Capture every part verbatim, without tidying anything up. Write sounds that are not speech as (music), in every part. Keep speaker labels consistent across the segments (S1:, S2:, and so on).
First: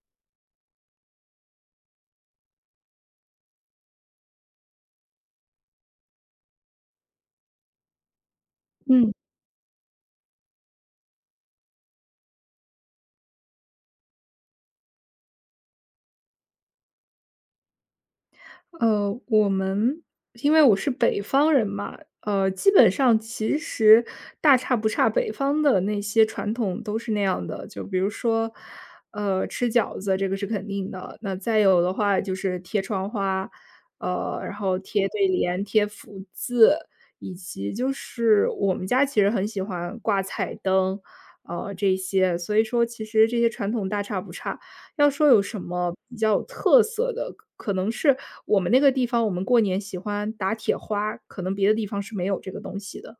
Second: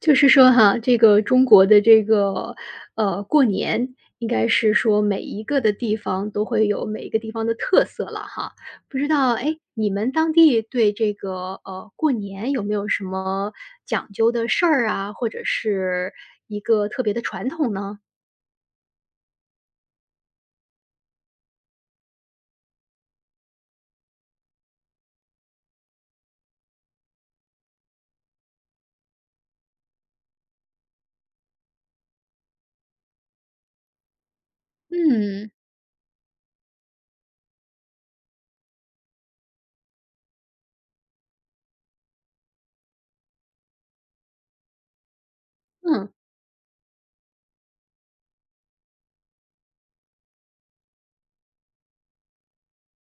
S1: 就是说哈，这个中国的这个，呃，过年应该是说每一个的地方都会有每一个地方的特色了哈。不知
S2: 嗯，
S1: 道，哎，你们当地对这个，呃，过年有没有什么讲究的事儿啊，或者是一个特别的传统呢？
S2: 呃，我们因为我是北方人嘛，呃，基本上其实大差不差，北方的那些传统都是那样的。就比如说，呃，吃饺子这个是肯定的，那再有的话就是贴窗花，呃，然后贴对
S1: 嗯。
S2: 联、贴福字，以及就是我们家其实很喜欢挂彩灯，呃，这些，所以说其实这些传统大差不差。要说有什么
S1: 嗯，
S2: 比较有特色的，可能是我们那个地方，我们过年喜欢打铁花，可能别的地方是没有这个东西的。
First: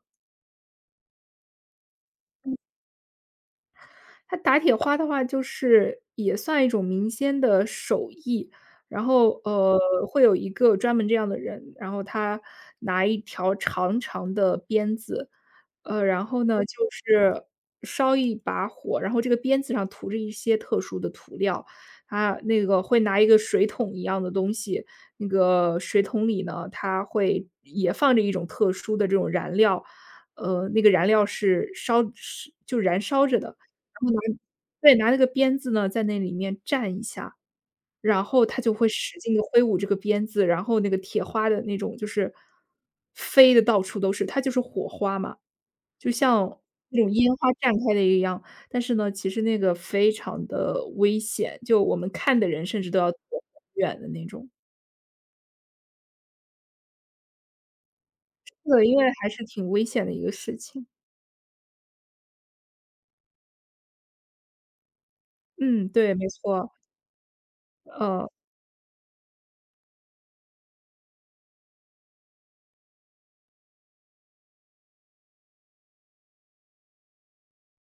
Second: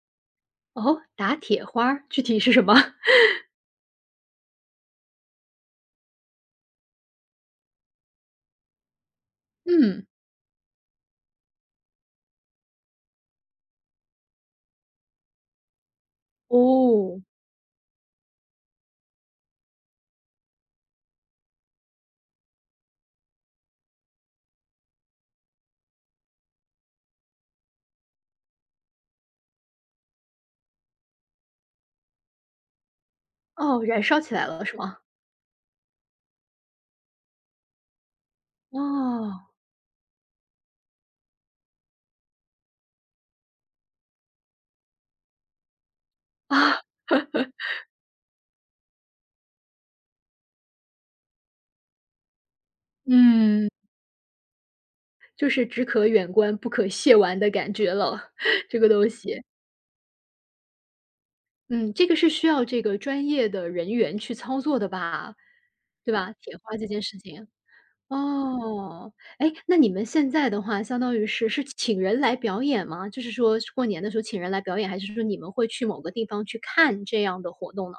S1: 哦，打铁花儿，具体是什么？(laughs)
S2: 它打铁花的话，就是也算一种民间的手艺，然后呃，
S1: 嗯。
S2: 会有一个专门这样的人，然后他拿一条长长的鞭子，呃，然后呢就
S1: 哦，
S2: 是烧一把火，然后这个鞭子上涂着一些特殊的涂料，他那个会拿一个水桶一样的东西，那个水桶里呢，它会也放着一种特殊的这种燃料，呃，那个燃料是烧是就燃烧着的。
S1: 哦，燃
S2: 然后拿
S1: 烧起来了是
S2: 对，
S1: 吗？
S2: 拿那个鞭子呢，在那里面蘸一下，然后它就会使劲的
S1: 哦，
S2: 挥舞这个鞭子，然后那个铁花的那种就是飞的到处都是，它就是火花嘛，就像
S1: 啊。
S2: 那种烟花绽开的一样。但是呢，其实那个非常的危险，就我们看的人甚至都要躲很
S1: 嗯。
S2: 远的那种。
S1: 就是只可远观不可亵玩的感觉了，(laughs) 这
S2: 对，
S1: 个
S2: 因为
S1: 东
S2: 还是
S1: 西。
S2: 挺危险的一个事情。
S1: 嗯，这个是需要这个专业的人员去操作的吧？
S2: 嗯，
S1: 对
S2: 对，没
S1: 吧？铁
S2: 错，
S1: 花这件事情。
S2: 呃。
S1: 哦，哎，那你们现在的话，相当于是是请人来表演吗？就是说过年的时候请人来表演，还是说你们会去某个地方去看这样的活动呢？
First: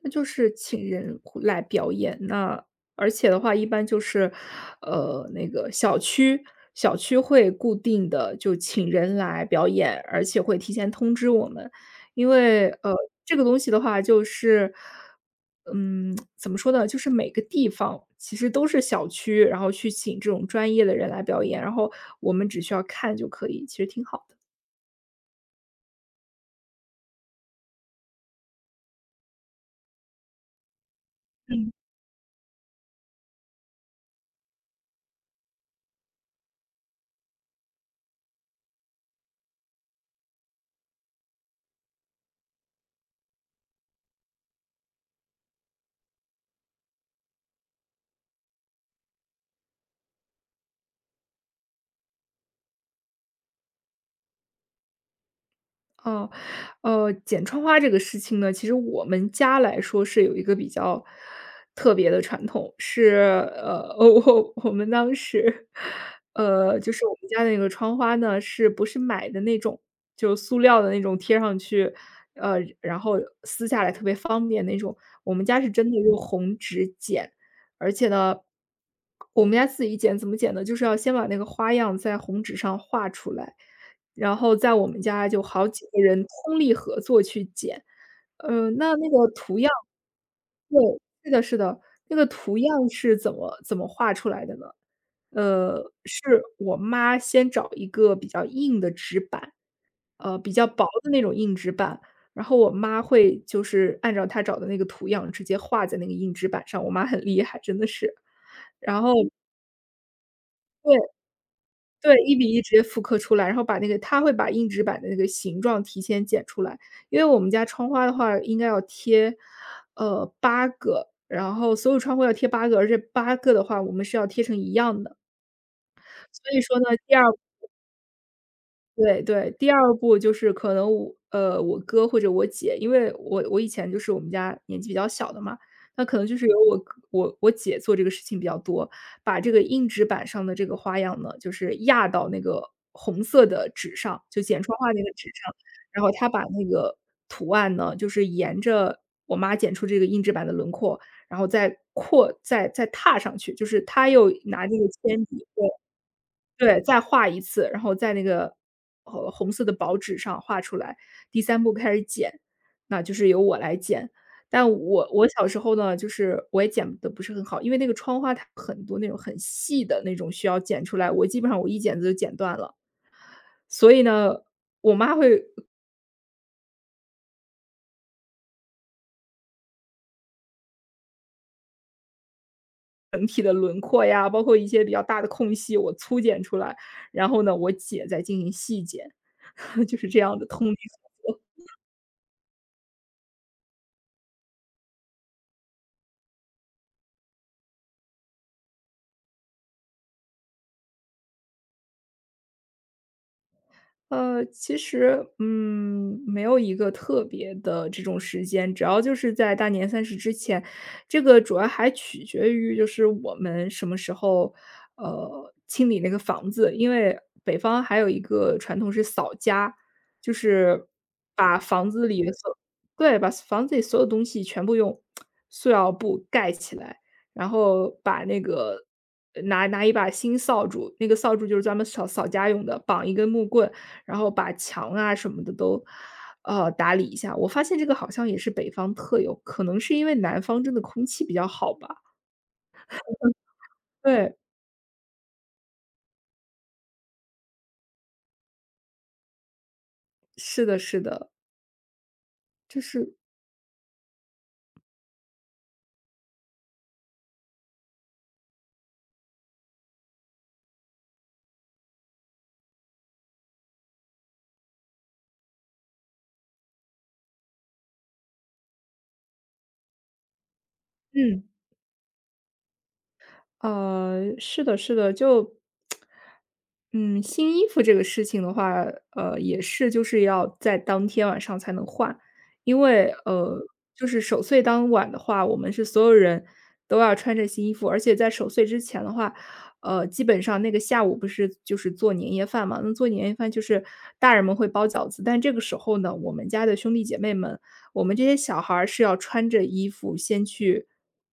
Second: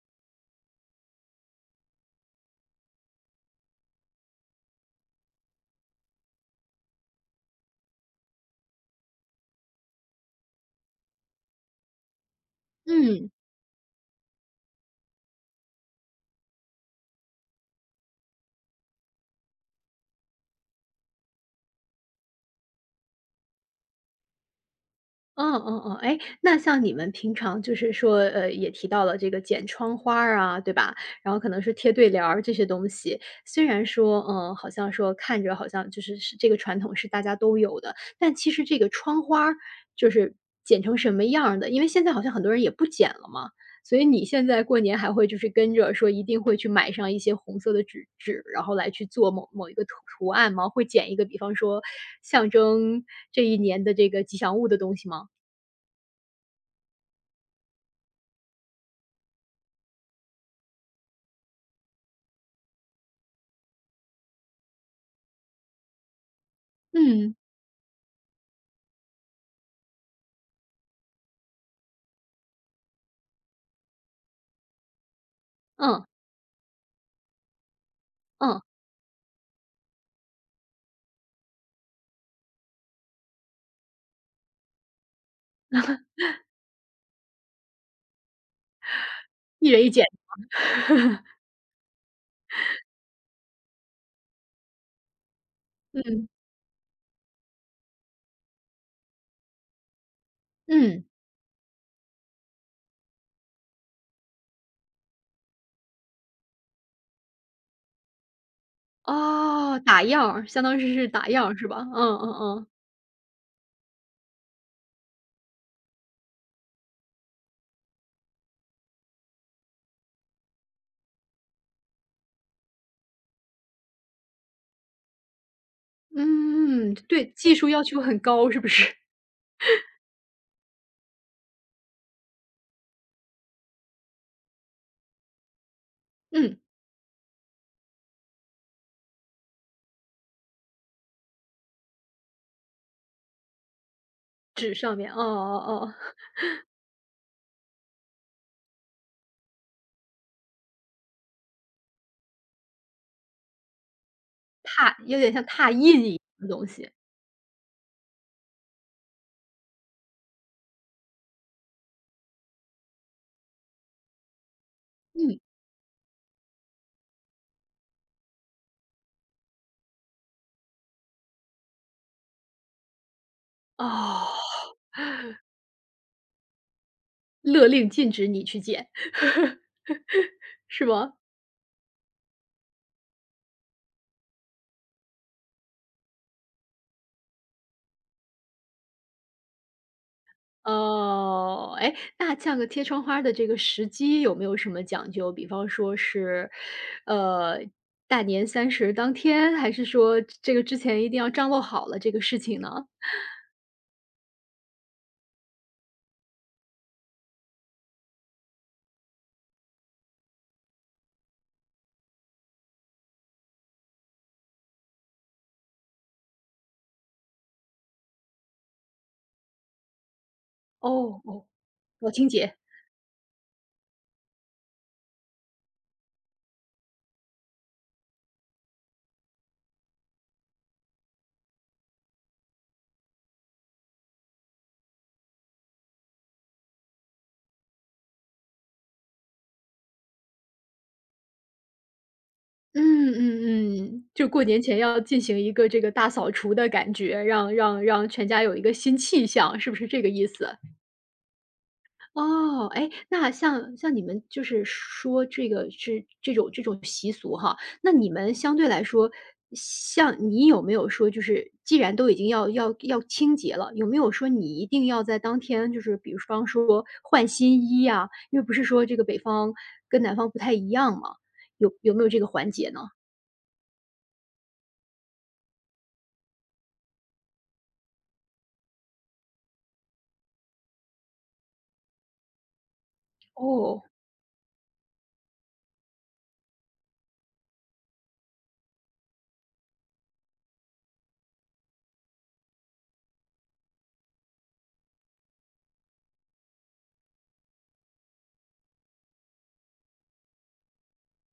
S2: 那就是请人会来表演，那而且的话一般就是，呃，那个小区小区会固定的就请人来表演，而且会提前通知我们。因为，呃，
S1: 嗯。
S2: 这个东西的话就是，嗯，怎么说呢，就是每个地方其实都是小区，然后去请这种专业的人来表演，然后我们只需要看就可以，其实挺好的。
S1: 嗯嗯嗯，哎，那像你们平常就是说，呃，也提到了这个剪窗花儿啊，对吧？然后可能
S2: 嗯。
S1: 是贴对联儿这些东西，虽然说，嗯，好像说看着好像就是是这个传统是大家都有的，但其实这个窗花儿就是剪成什么样儿的，因为现在好像很多人也不剪了嘛，所以你现在过年还会就是跟着说一定会去买上一些红色的纸纸，然后来去做某某一个图图案吗？会剪一个，比方说象征这一年的这个吉祥物的东西吗？
S2: 哦，呃，剪窗花这个事情呢，其实我们家来说是有一个比较特别的传统，是呃，(laughs) 我我们当时，呃，就是我们
S1: 嗯，
S2: 家那个窗花呢，是不是买的那种，就塑料的那种贴上去，呃，然后撕下来特别方便那种，我们家是真的
S1: 嗯，
S2: 用红纸剪，而且呢，
S1: 嗯，
S2: 我们家自己剪怎么剪呢？就是要先把那个花样在红纸上画出来。然后在我们家就好几个人通力合作去剪。呃，那那个图样
S1: 一人一件，
S2: 对，是的是的，那个图样是怎么怎么画出来的呢？呃，
S1: 嗯，
S2: 是我妈先找一个比较硬的纸板，呃，比较薄
S1: 嗯，
S2: 的那种硬纸板，然后我妈会就是按照她找的那个图样直接画在那个硬纸板上，我妈很厉害，真的是。然后
S1: 哦，打样儿，相当于
S2: 对。
S1: 是打样儿是吧？
S2: 对
S1: 嗯嗯
S2: 一比一
S1: 嗯，
S2: 直接复刻出来，然后把那个他会把硬纸板的那个形状提前剪出来。因为我们家窗花的话应该要贴，呃八个，然后所有窗户要贴八个，而这八个的话我们是要贴成一样的。所以说
S1: 嗯，
S2: 呢，第二。
S1: 对，技术要求很高是不是？(laughs)
S2: 对对，第二步就是可能我呃，我哥或者我姐，因为我我以前就是我们家年纪比较小的嘛，那可能就是由
S1: 嗯，
S2: 我哥我我姐做这个事情比较多，把这个硬纸板上的这个花样呢，就是压到那个红色的纸上，就剪
S1: 纸
S2: 窗花
S1: 上
S2: 那
S1: 面，
S2: 个
S1: 哦
S2: 纸上，
S1: 哦哦，
S2: 然后她把那个图案呢，就是沿着我妈剪出这个硬纸板的轮廓，然后再扩再再踏上去，就是她又拿这个
S1: 拓有
S2: 铅
S1: 点
S2: 笔
S1: 像拓印一样的东
S2: 对，
S1: 西，
S2: 再画一次，然后在那个，呃，红色的薄纸上画出来，第三步开始剪，那就是由我来剪。但我我
S1: 嗯，
S2: 小时候呢，就是我也剪得不是很好，因为那个窗花它很多那种很细的那种需要剪出来，我基本上我一剪子就剪断了。所以
S1: 哦，
S2: 呢，我妈会
S1: 勒令禁止你去剪是吗？
S2: 整体的轮廓呀，包括一些比较大的空隙，我粗剪出来，然后呢，我姐再进行细剪，(laughs) 就是这样的通力
S1: 哦，哎，那像个贴窗花儿的这个时机有没有什么讲究？比方说是，呃，大年三十当天，还是说这个之前一定要张罗好了这个事情呢？
S2: 呃，其实，嗯，没有一个特别的这种时间，主要就是在大年三十之前，这个主要还取决于就是我们什么时候，呃，清理那个房子。因为北方还有一个传统是扫家，就是
S1: 哦，哦，
S2: 把房子
S1: 我
S2: 里
S1: 清
S2: 的所
S1: 洁。
S2: 对，把房子里所有东西全部用塑料布盖起来，然后把那个呃拿拿一把新扫帚，那个扫帚就是专门扫扫家用的，绑一根木棍，然后把墙啊什么的都，呃，打理一下。我发现这个好像也是北方特有，可能是因为南方真的空气比较好吧。
S1: 嗯嗯嗯，就
S2: 对，
S1: 过年前要进行一个这个大扫除的感觉，让让让全家有一个新气象，是不是这个意思？
S2: 是的是的，
S1: 哦，
S2: 就
S1: 哎，
S2: 是
S1: 那像像你们就是说这个是这种这种习俗哈，那你们相对来说，像你有没有说就是既然都已经要要要清洁了，有没有说你一定要在当天就是比方说换新衣呀，因为不是说这个北方跟南方不太一样嘛，
S2: 嗯。
S1: 有有没有这个环节呢？
S2: 呃，是的，是的，就，嗯，新衣服这个事情的话，呃，也是就是要在当天晚上才能换，因为呃，
S1: 哦，
S2: 就是守岁当晚的话，我们是所有人都要穿着新衣服，而且在守岁之前的话，呃，基本上那个下午不是就是做年夜饭嘛，那做年夜饭就是大人们会包饺子，但这个时候呢，我们家的兄弟姐妹们，我们这些小孩儿是要穿着衣服先去。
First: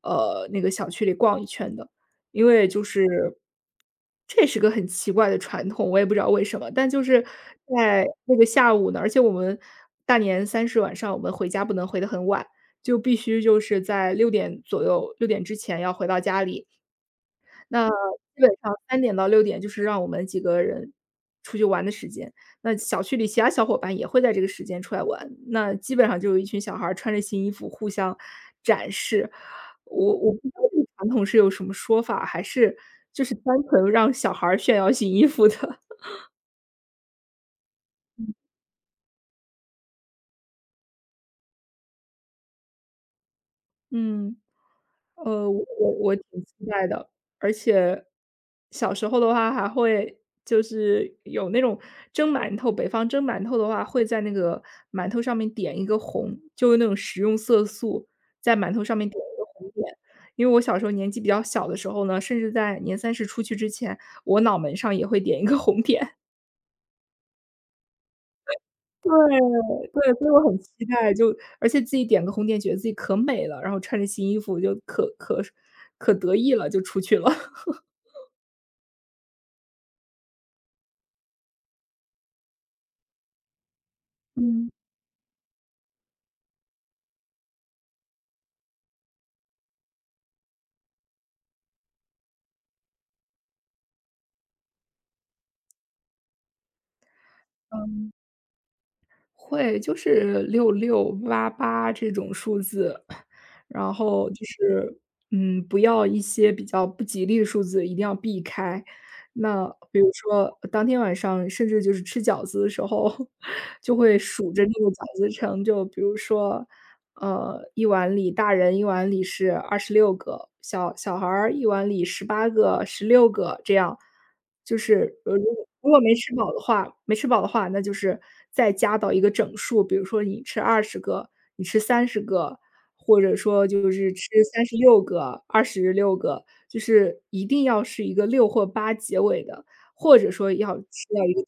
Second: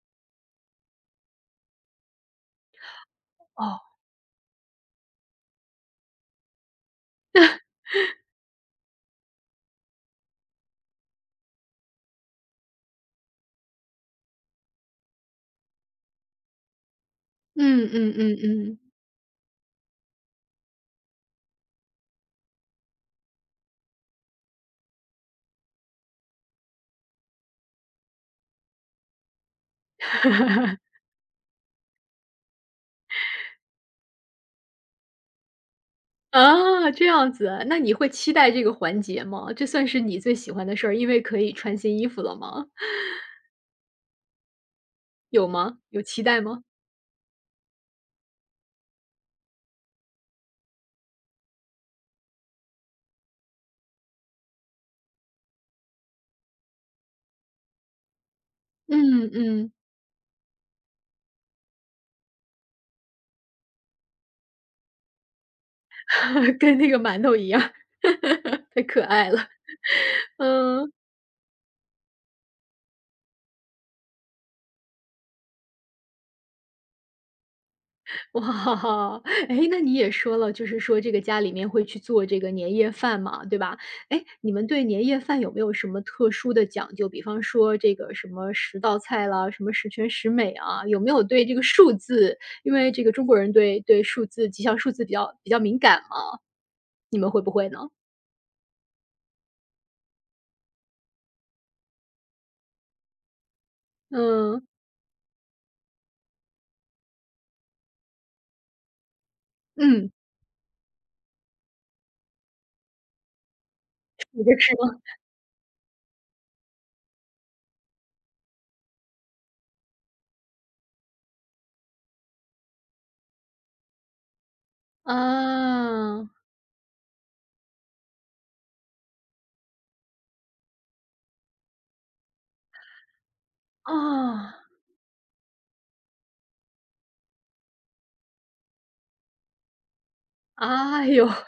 S2: 呃，那个小区里逛一圈的，因为就是
S1: 哦，
S2: 这是个很奇怪的传统，我也不知道为什么。但就是在那个下午呢，而且我们大年三十晚上我们回家不能回得很晚，就必须就是在六点左右六点之前要回到家里。那
S1: 嗯嗯嗯
S2: 基本上
S1: 嗯。
S2: 三点到六点就是让我们几个人出去玩的时间，那小区里其他小伙伴也会在这个时间出来玩，那基本上就有一群小孩儿穿着新衣服互相展示。我我不知道这个传统是有什么说法，还是就是单纯让小孩儿炫耀新衣服的，(laughs)
S1: 啊，这样子啊那你会期待这个环节吗？这算是你最喜欢的事儿，因为可以穿新衣服了吗？
S2: 嗯。
S1: 有
S2: 呃，我
S1: 吗？
S2: 我
S1: 有
S2: 我
S1: 期
S2: 挺
S1: 待吗？
S2: 期待的，而且小时候的话还会就是有那种蒸馒头，北方蒸馒头的话会在那个馒头上面点一个红，就是那种食用色素，在馒头上面点
S1: 嗯
S2: 一个红
S1: 嗯，
S2: 点。因为我小时候年纪比较小的时候呢，甚至在年三十出去之前，我脑门上也会点一个红点。
S1: (laughs) 跟那个馒头一样，(laughs) 太
S2: (laughs)
S1: 可
S2: 对，
S1: 爱了，
S2: 对，所以我很期
S1: 嗯。
S2: 待，就而且自己点个红点，觉得自己可美了，然后穿着新衣服就可可可得意了，就出去了。
S1: 哇，(laughs) 哈，哎，那你也说了，就是说这个家里面会去做这个年夜饭嘛，对吧？哎，你们
S2: 嗯，
S1: 对年夜饭有没有什么特殊的讲究？比方说这个什么十道菜啦，什么十全十美啊，有没有对这个数字因为这个中国人对对数字吉祥数字比较比较敏感嘛，你们会不会呢？
S2: 嗯，会，就是六六八八这种数字，然后就
S1: 嗯，
S2: 是，嗯，不要一些比较不吉利的数字，一定要避开。那比如
S1: 嗯，
S2: 说当天晚上，甚至就是吃饺子的时候，(laughs) 就会
S1: 你
S2: 数
S1: 这
S2: 着那
S1: 吃
S2: 个
S1: 吗？
S2: 饺子称，就比如说呃，一碗里大人一碗里是二十六个，小小孩儿一碗里十八个、十六个这样。就是呃，如果如果没
S1: 啊，
S2: 吃饱的话没吃饱的话，那就是再加到一个整数，比如说你吃二十个，你吃三十个，或者说就是吃三
S1: 啊，
S2: 十六个、二十六个，就是一定要是一个六或八结尾的，或者说要吃
S1: 哎
S2: 到
S1: 呦，
S2: 一个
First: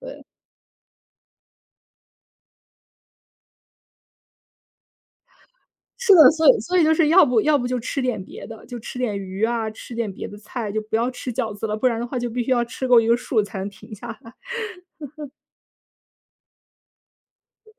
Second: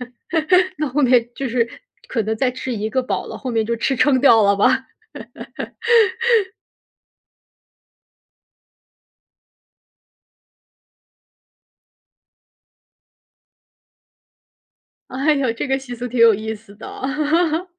S2: 对。
S1: (laughs) 那后面就是可能再吃一个饱了，后面就吃撑掉了吧？
S2: 是的，所以所以就是要不要不就吃点别的，就吃点鱼啊，吃点别的菜，就不要吃饺子了，不然的话就必须要吃够一个数才能停下来。
S1: 哎呦，这个习俗挺有意思的。(laughs)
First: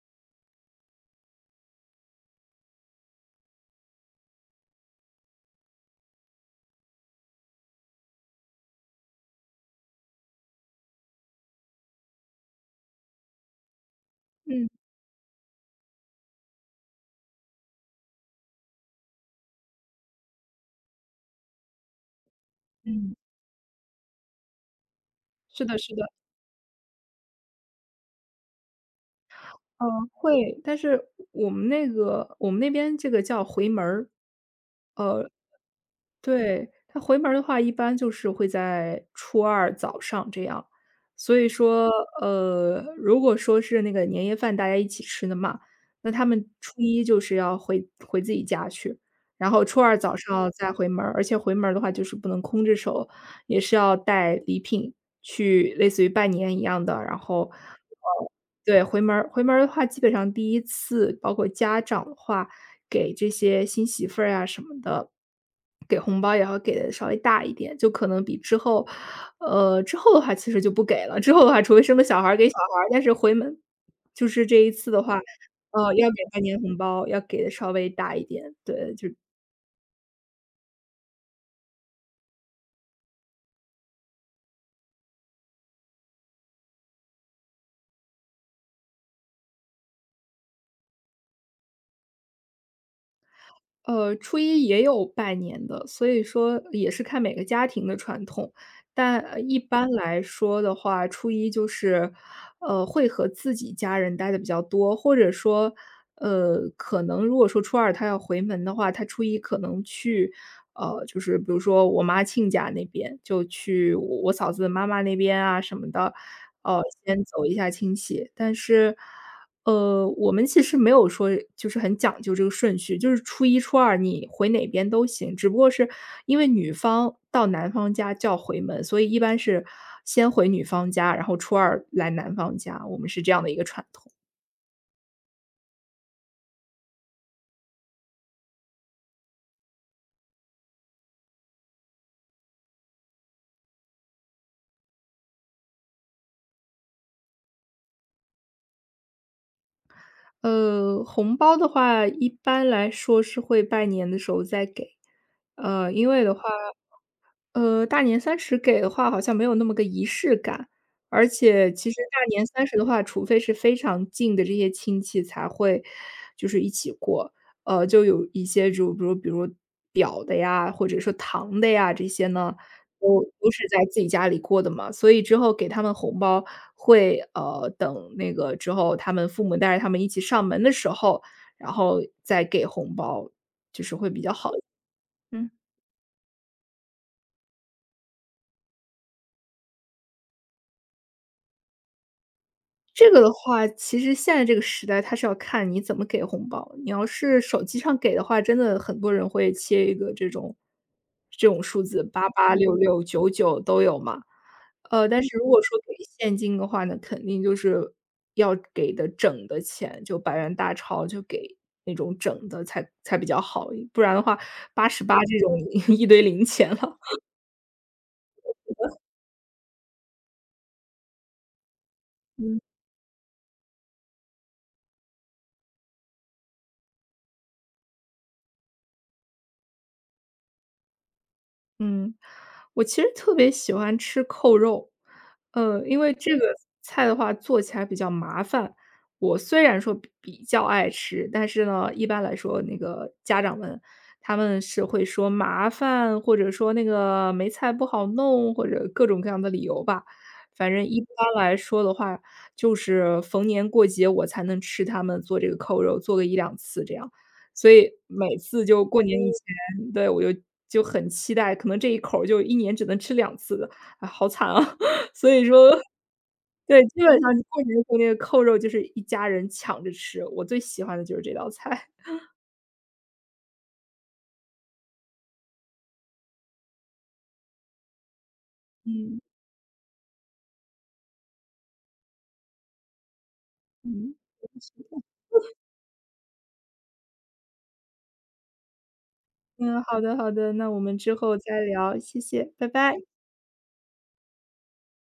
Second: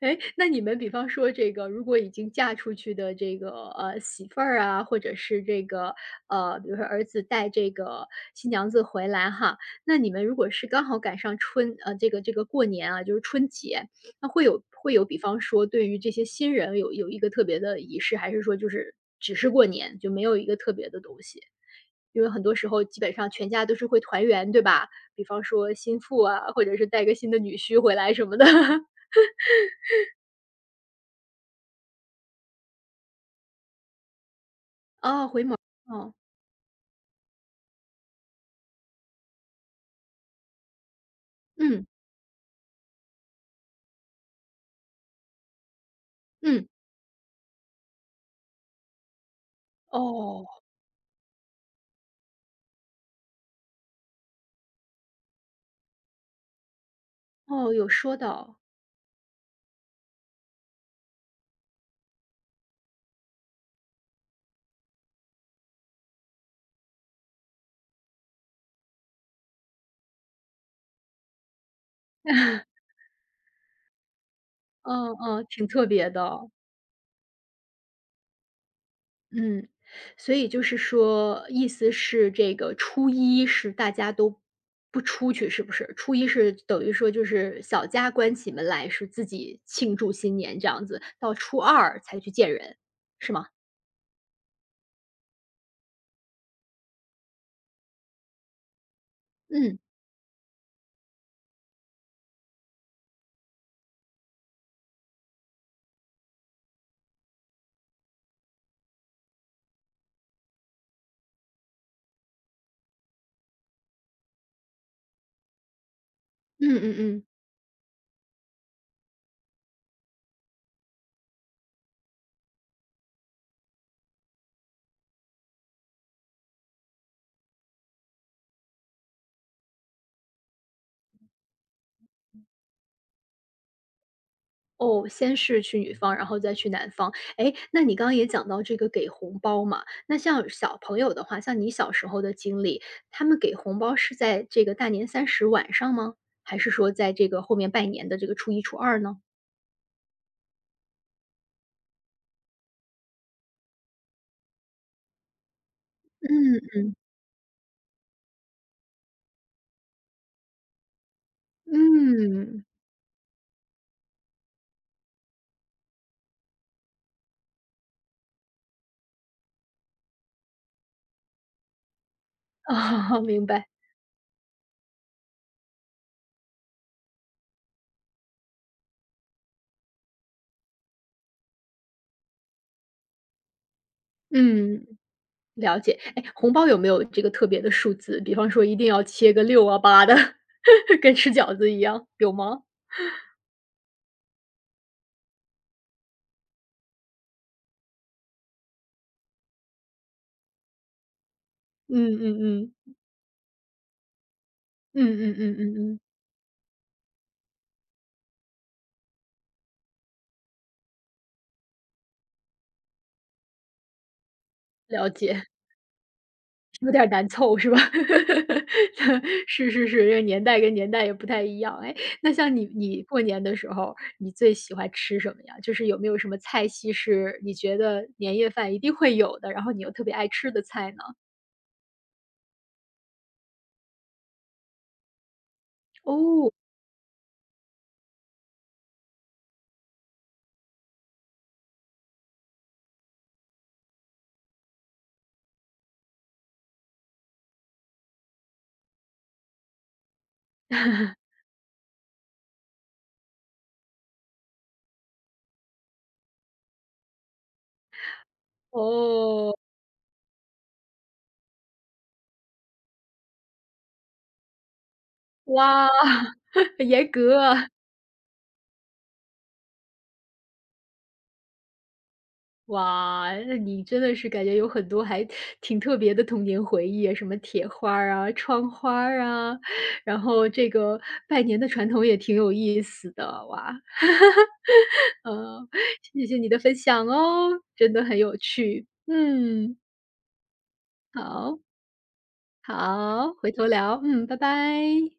S1: 哎，那你们比方说这个如果已经嫁出去的这个，呃，媳妇儿啊，或者是这个，呃，比如说儿子带这个新娘子回来哈，那你们如果是刚好赶上春呃，这个这个过年啊，就是春节，那会有
S2: 嗯
S1: 会有比方说对于这些新人有有一个特别的仪式，还是说就是只是过年，就没有一个特别的东西？因为很多时候基本
S2: 嗯，
S1: 上全家都是会团圆，对吧？比方
S2: 是
S1: 说
S2: 的是
S1: 新
S2: 的，
S1: 妇啊，或者是带个新的女婿回来什么的。(laughs)
S2: 嗯，会，但是我们那个我们那边这个叫回门儿。呃，
S1: 哦，回门儿，哦，
S2: 对，他回门儿的话，一般就是会在初二早上这样。所以
S1: 嗯，
S2: 说，呃，如果说是那个年夜饭大家一起吃的嘛，那他们
S1: 嗯，
S2: 初一就是要回回自己家去，然后初二早
S1: 哦，
S2: 上再回门儿而且回门儿的话就是不能空着手，也是要带礼品去，类似于拜年一样的。然后，
S1: 哦，有说
S2: 呃，
S1: 到，
S2: 对，回门儿回门儿的话，基本上第一次，包括家长的话，给这些新媳妇儿呀什么的，给红包也要给的稍微大一点，就可能比之后呃，之后的话其实就不给了，之后的话除非生了小孩儿给小孩儿，但是回门就是这一次的
S1: 嗯
S2: 话，
S1: 嗯，挺特
S2: 呃，要
S1: 别
S2: 给半
S1: 的，
S2: 年红包，要给的稍微大一点，对，就
S1: 嗯。所以就是说，意思是这个初一是大家都不出去，是不是？初一是等于说就是小家关起门来，是自己庆祝新年这样子，到初二才去见人，是吗？
S2: 呃，初一也有拜年的，所以说也是看每个家庭的传统。但呃一
S1: 嗯，
S2: 般来说的话，初一就是，呃，会和自己家人待的比较多，或者说，呃，可能如果说初二他要回门的话，他初一可能去，呃，就是比如说我妈亲家那边，就去我我嫂子妈妈那边啊什么的，
S1: 嗯
S2: 呃，
S1: 嗯
S2: 先
S1: 嗯。
S2: 走一下亲戚。但是，呃，我们其实没有说就是很讲究这个顺序，就是初一、初二你回哪边都行，只不过是因为女方到男方家叫回门，所以一般是先回女方家，然后初二来男方家，我们是这样的一个传统。
S1: 哦，先是去女方，然后再去男方。哎，那你刚刚也讲到这个给红包嘛，那像小朋友的话，像你小时候的经历，他们给红包是在这个大年三十晚上吗？还是说在这个后面拜年的这个初一、初二呢？
S2: 呃，红包的话，一般来说是会拜年的时候再给，呃，因为的话
S1: 嗯
S2: 呃，大年三十给的话好像没有那么个仪式感，而且其实大年
S1: 嗯。
S2: 三十的话，除非是非常近的这些亲戚才会就是一起过。呃，就有一些就比如比如表的呀，或者说堂的呀，这些呢，
S1: 哦，
S2: 都
S1: (laughs) 明
S2: 都是
S1: 白，
S2: 在自己家里过的嘛，所以之后给他们红包会，呃，等那个之后他们父母带着他们一起上门的时候，然后再给红包，
S1: 嗯，
S2: 嗯。
S1: 了解。哎，红包有没有这个特别的数字？比方说一定要切个六啊、八的，(laughs) 跟吃饺子一样，有吗？
S2: 这个的话，其实现在这个时代，它是要看你怎么给红包。你要是手机上给的话，真的很多人会切一个这种这种数字，
S1: 嗯
S2: 八八
S1: 嗯
S2: 六
S1: 嗯，
S2: 六九九都有嘛。
S1: 嗯
S2: 呃，但
S1: 嗯
S2: 是如
S1: 嗯
S2: 果说
S1: 嗯
S2: 给
S1: 嗯，
S2: 现金的话呢，肯定就是要给的整的钱，就百元大钞就给那种整的才才比较好，不然的话八十
S1: 了
S2: 八这
S1: 解。
S2: 种 (laughs) 一堆零钱了。
S1: 有点儿难凑是吧？(laughs) 是是是，这个年代跟年代也不太一样。哎，那像你你过年的时候，你最喜欢吃什么呀？就是有没有什么菜系是你觉得年夜饭一定会有的，然后你又特别爱吃的菜呢？
S2: 嗯，我其实特别喜欢吃扣肉，呃，因为这个
S1: 哦，
S2: 菜的话做起来比较麻烦。我虽然说比比较爱吃，但是呢，一般来说那个家长们他们是会说麻烦，或者说那个梅菜不好弄，或者各种各样的理由吧。反正一般来说的话，就是逢年过节我才能吃他们做这个扣肉，做个一两次这样。所以每次就过年以
S1: 哦，
S2: 前，对，我就就很期待，可能这一口儿就一年只能吃两次的，啊，好惨啊。(laughs) 所以说
S1: 哇，(laughs)
S2: 对，基
S1: 严
S2: 本上
S1: 格
S2: 过
S1: 啊
S2: 年过年候那个扣肉就是一家人抢着吃，我最喜欢的就是这道菜。
S1: 哇，那你真的是感觉有很多还挺特别的童年回忆啊，什么铁花儿啊、窗花
S2: 嗯，
S1: 儿啊，然后这个拜年的传统也挺有意思的，哇。
S2: 嗯。
S1: 呃，谢谢你的分享哦，真的很有趣。嗯，
S2: 嗯，好的好的，那我们之后
S1: 好，
S2: 再聊，谢谢，拜拜。
S1: 好，回头聊，嗯，拜拜。